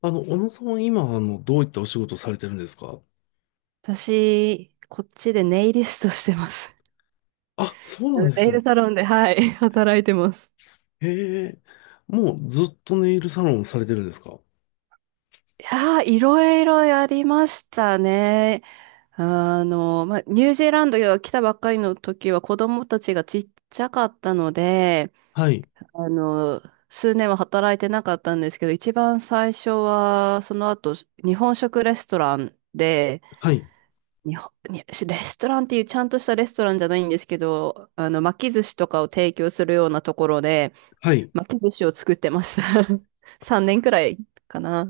小野さんは今、どういったお仕事をされてるんですか？私、こっちでネイリストしてます。あ、そうなんで ネすイルね。サロンで、はい、働いてます。へえ。もうずっとネイルサロンされてるんですか？いやー、いろいろやりましたね。ニュージーランドが来たばっかりの時は子供たちがちっちゃかったので、はい、あの、数年は働いてなかったんですけど、一番最初は、その後、日本食レストランで、はい、日本、にレストランっていうちゃんとしたレストランじゃないんですけど、巻き寿司とかを提供するようなところで、はい。巻き寿司を作ってました。3年くらいかな。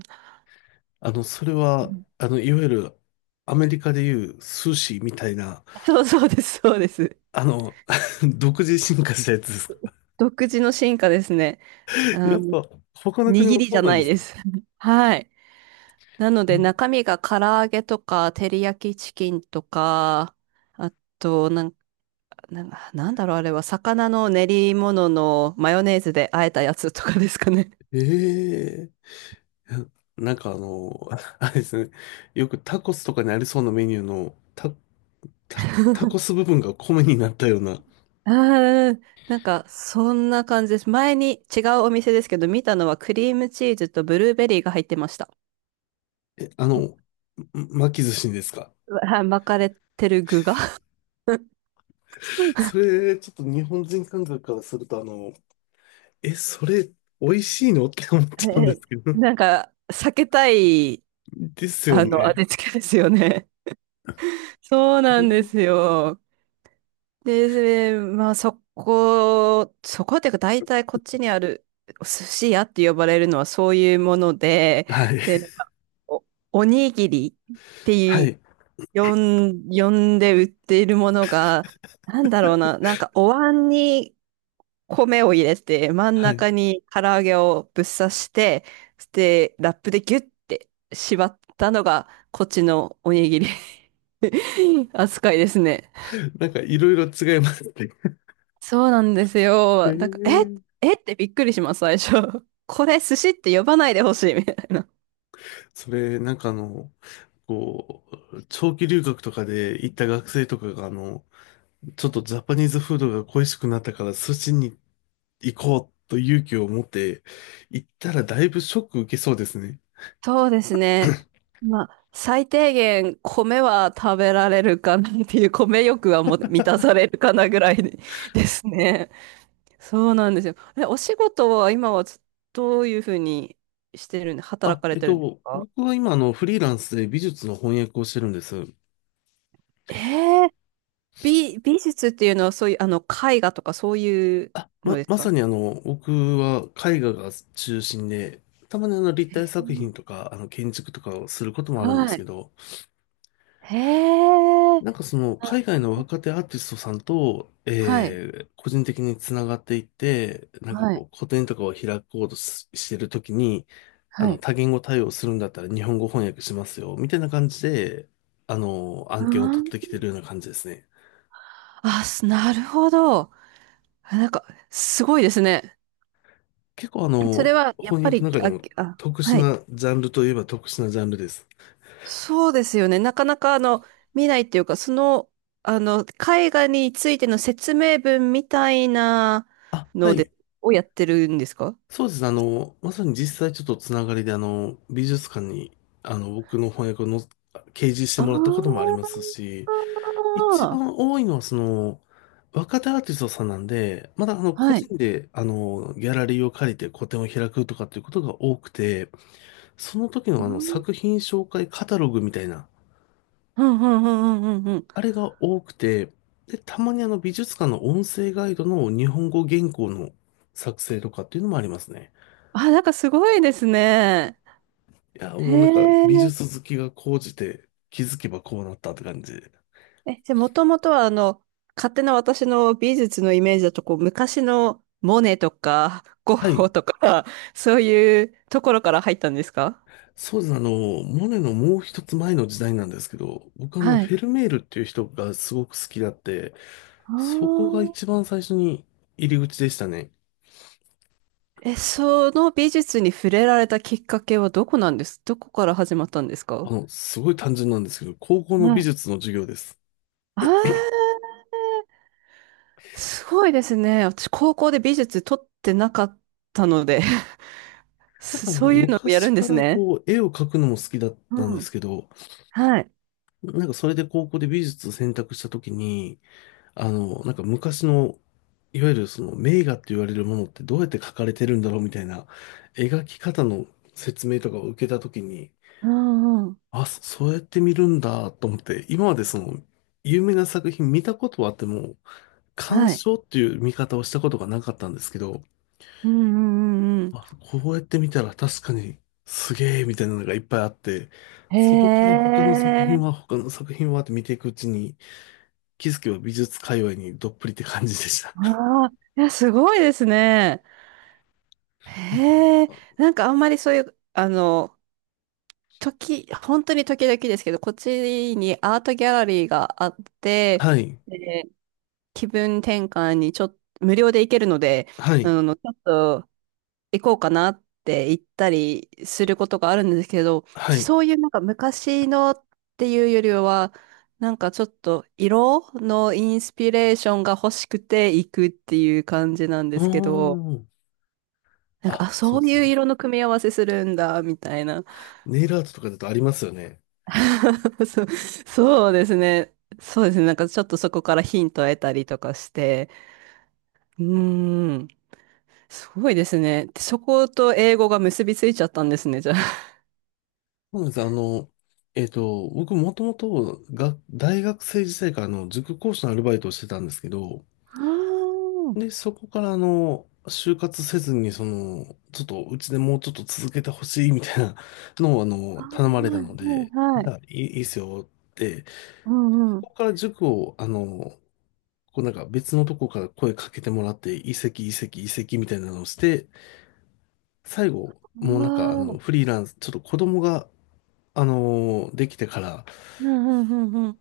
それうは、ん、いわゆる、アメリカでいう寿司みたいな、そうそうです、そうです。あの、独自進化したやつですか？ 独自の進化ですね。あやっの、ぱ、他の国握もりじそゃうなんなでいすでね。す。はい。なので中身が唐揚げとか、照り焼きチキンとか、あと、なん、なんなんだろう、あれは、魚の練り物のマヨネーズで和えたやつとかですかね。ええ。なんかあれですね。よくタコスとかにありそうなメニューの、タコス部分が米になったような。ああ、なんか、そんな感じです。前に違うお店ですけど、見たのはクリームチーズとブルーベリーが入ってました。え、巻き寿司にですか？はい、巻かれてる具が。 えそれ、ちょっと日本人感覚からすると、え、それ、美味しいのって思っちゃうんでーすけど。なんか、避けたい、ですよあの、ね。味付けですよね。そうなんですよ。で、まあそこ、そこっていうか大体こっちにある寿司屋って呼ばれるのはそういうもので、はい。で、お、おにぎりってはいう、い。呼んで売っているものが、なんだろうな、なんかお椀に米を入れて、真んはい。中に唐揚げをぶっ刺して、で、ラップでギュッて縛ったのがこっちのおにぎり 扱いですね。なんか、いろいろ違いますね。そうなんですえよ。だから、ーえってびっくりします、最初。これ寿司って呼ばないでほしい、みたいな。それ、なんかこう、長期留学とかで行った学生とかが、ちょっとジャパニーズフードが恋しくなったから、寿司に行こうと勇気を持って行ったら、だいぶショック受けそうですね。そうですね。まあ、最低限米は食べられるかなっていう、米欲はもう満たされるかなぐらいで ですね。そうなんですよ。お仕事は今はどういうふうにしてるんで、働あ、かれてるんですか？僕は今、フリーランスで美術の翻訳をしてるんです。えー、美術っていうのはそういう、絵画とかそういうのですまさか？に僕は絵画が中心で、たまに立え体作品ー、とか、建築とかをすることもあるんではすけい。ど、へえ。なんかその、あ、海外の若手アーティストさんと、はい、個人的につながっていって、なんかはこい、う、個展とかを開こうとしてるときに、はい。多言語対応するんだったら日本語翻訳しますよ、みたいな感じで、あ案件を取ってきー、てるような感じですね。なるほど。あ、なんか、すごいですね。結構それは、やっ翻ぱ訳り、の中であ、もあ、特殊はい。なジャンルといえば特殊なジャンルです。そうですよね。なかなか、見ないっていうか、絵画についての説明文みたいなあ、はので、い。をやってるんですか？そうですね。まさに実際ちょっとつながりで、美術館に、僕の翻訳をの掲示してあ、もらったこともありあますし、一ー、番多いのはその、若手アーティストさんなんで、まだ個はい。人で、ギャラリーを借りて個展を開くとかっていうことが多くて、その時うのん、作品紹介カタログみたいな、うん、うん、うん、うん。うん、あれが多くて、で、たまにあの美術館の音声ガイドの日本語原稿の作成とかっていうのもありますね。あ、なんかすごいですね。いや、へもうなんか美え。術好きが高じて気づけばこうなったって感じで。え、じゃあ、もともとは、勝手な私の美術のイメージだと、こう、昔のモネとか、ゴはッホい。とか、そういうところから入ったんですか？そうです。モネのもう一つ前の時代なんですけど、僕はい。フェルメールっていう人がすごく好きだって、あそこがー、一番最初に入り口でしたね。え、その美術に触れられたきっかけはどこなんです？どこから始まったんですか？すごい単純なんですけど、高校のは美い。術の授業です。あー、すごいですね。私、高校で美術取ってなかったので、 なんかね、そういうのをや昔るんでかすらね。こう、絵を描くのも好きだったんうですん。けど、はい。なんかそれで高校で美術を選択したときに、なんか昔の、いわゆるその名画って言われるものってどうやって描かれてるんだろうみたいな描き方の説明とかを受けたときに、うんうん。あ、そうやって見るんだと思って、今までその有名な作品見たことはあっても、鑑はい。賞っていう見方をしたことがなかったんですけど、うんうんうん。あ、こうやって見たら確かにすげえみたいなのがいっぱいあって、へそこから他の作え、品は他の作品はって見ていくうちに、気づけば美術界隈にどっぷりって感じでした。ああ、いや、すごいですね。いや、へえ、なんかあんまりそういう、本当に時々ですけど、こっちにアートギャラリーがあって、はい、で、気分転換にちょっと、無料で行けるので、はい、ちょっと行こうかなって言ったりすることがあるんですけど、は私い。そういう昔のっていうよりは、なんかちょっと色のインスピレーションが欲しくて行くっていう感じなんでうーすけど、ん。なんか、あ、あ、そうそでうすいうね。色の組み合わせするんだ、みたいな。ネイルアートとかだとありますよね。そうですね。そうですね。なんかちょっとそこからヒントを得たりとかして、うーん、すごいですね。そこと英語が結びついちゃったんですね、じゃあ。そうなんです。僕もともとが大学生時代からあの塾講師のアルバイトをしてたんですけど、あー、で、そこから就活せずに、その、ちょっとうちでもうちょっと続けてほしいみたいな のをああ、頼まれたはい、ので、はい、じはい。ゃあいいっすよって、うんうこん。こから塾をこうなんか別のとこから声かけてもらって、移籍、移籍、移籍みたいなのをして、最あ後、あ、もううなんかわフー、リーランス、ちょっと子供が、できてから、うんうん。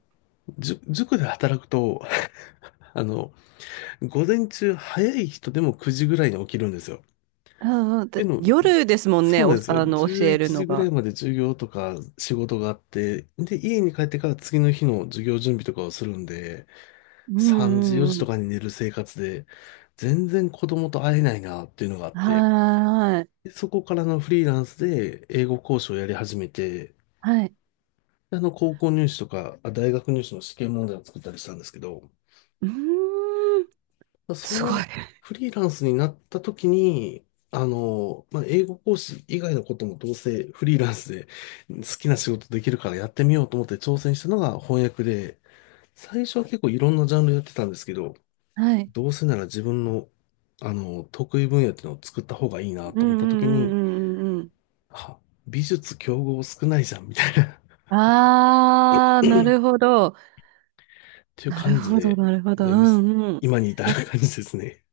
塾で働くと、あの、午前中早い人でも9時ぐらいに起きるんですよ。ああ、っていうでのも、夜ですもんそね、うなんお、ですよ。教11える時のぐらいが。まで授業とか仕事があって、で、家に帰ってから次の日の授業準備とかをするんで、3時、4時とかに寝る生活で、全然子供と会えないなっていうのがあって、でそこからのフリーランスで英語講師をやり始めて、で高校入試とか、大学入試の試験問題を作ったりしたんですけど、まあそのフリーランスになった時に、まあ、英語講師以外のこともどうせフリーランスで好きな仕事できるからやってみようと思って挑戦したのが翻訳で、最初は結構いろんなジャンルやってたんですけど、どうせなら自分の、得意分野っていうのを作った方がいうんうんうん、はーい、はい、うーん、すごい、はい、うんうんうんういなと思った時に、んうんうん。あ、美術競合少ないじゃんみたいなああ、なるほど。っていうなる感じほど、で、なるほど。ううん、んうん。今に至るあ、感じですね。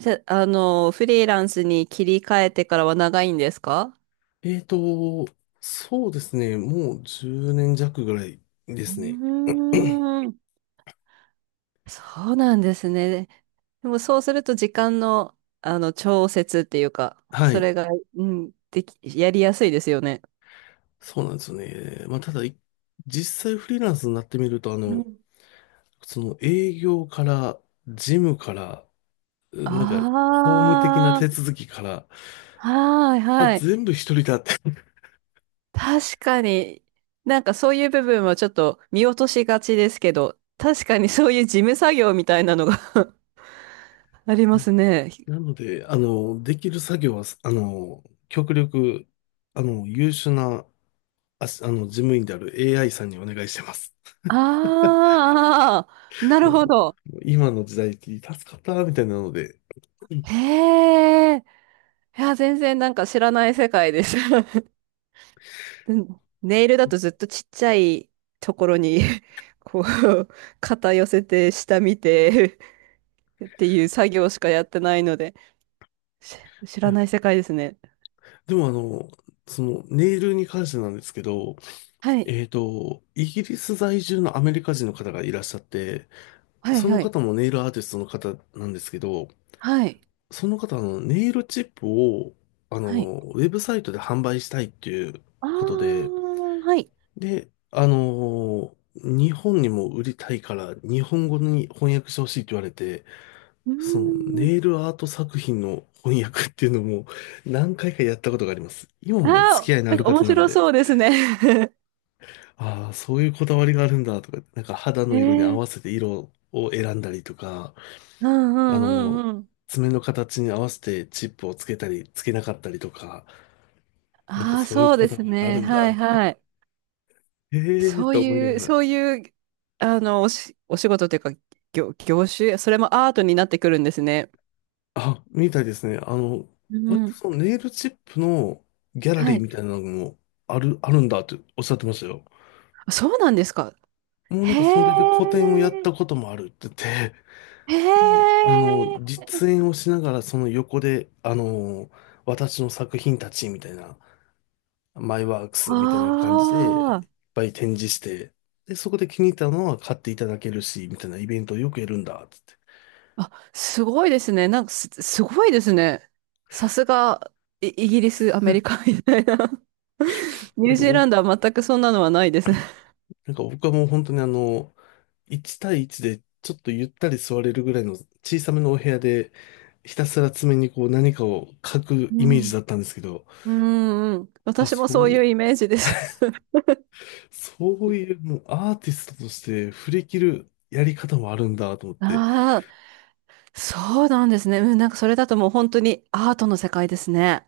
じゃ、フリーランスに切り替えてからは長いんですか？えーと、そうですね。もう10年弱ぐらいでうすね。ーん。そうなんですね。でもそうすると時間の、調節っていうか、はそい。れが、うん、やりやすいですよね。そうなんですよね。まあ、ただ、実際フリーランスになってみると、うん。その営業から、事務から、うんなんか、法務的なあ手あ、続きから、はいあ、はい。全部一人だって。確かに、なんかそういう部分はちょっと見落としがちですけど、確かにそういう事務作業みたいなのが ありうまんすね。なので、できる作業は、極力、優秀なあし、あの、事務員である AI さんにお願いしてます。ああ、な もるほど。う、もう今の時代って助かったみたいなので。うん。へえ。いや、全然なんか知らない世界です。うん、ネイルだとずっとちっちゃいところに、 こう、肩寄せて、下見て、 っていう作業しかやってないので、し知いらや、ない世界ですね。でもそのネイルに関してなんですけど、はい。イギリス在住のアメリカ人の方がいらっしゃって、はい、そのはい。方もネイルアーティストの方なんですけど、はい。その方はあのネイルチップを、はい。ウェブサイトで販売したいっていうあことで、ー、はい。で、日本にも売りたいから、日本語に翻訳してほしいって言われて、うーそのん。ネイルアート作品の翻訳っていうのも何回かやったことがあります。今もね、付あー、き合いのあなんるか方面なん白で、そうですね。ああ、そういうこだわりがあるんだとか、なんか肌えの色に合ー、わせて色を選んだりとか、うんうあんの、うんうん。爪の形に合わせてチップをつけたり、つけなかったりとか、なんかああ、そういうそうこでだすわりがあね。るんだ、はい、みたいな。はい。ええー、そうと思いないう、がら。そういう、お仕事というか、業種、それもアートになってくるんですね。あ、みたいですね。う割とん。そのネイルチップのギャラリはーい。みたいなのもあるんだっておっしゃってましたよ。あ、そうなんですか。もうなんへかそれで個展をえ、やったこともあるって言って、で、へえ、実演をしながらその横で、私の作品たちみたいな、マイワークスみたいな感じでいっあぱい展示して、で、そこで気に入ったのは買っていただけるし、みたいなイベントをよくやるんだって言あ、あ、すごいですね。すごいですね。さすが、イギリス、アメリカみたいな。って。ニュージーランドは全くそんなのはないです。なんか僕はもう本当に1対1でちょっとゆったり座れるぐらいの小さめのお部屋で、ひたすら爪にこう何かを書くうイメーん。ジだったんですけど、うんうん、あ、私もそそういう、うイメージです。そういうもうアーティストとして振り切るやり方もあるんだと思って、ああ、そうなんですね。うん、なんかそれだともう本当にアートの世界ですね。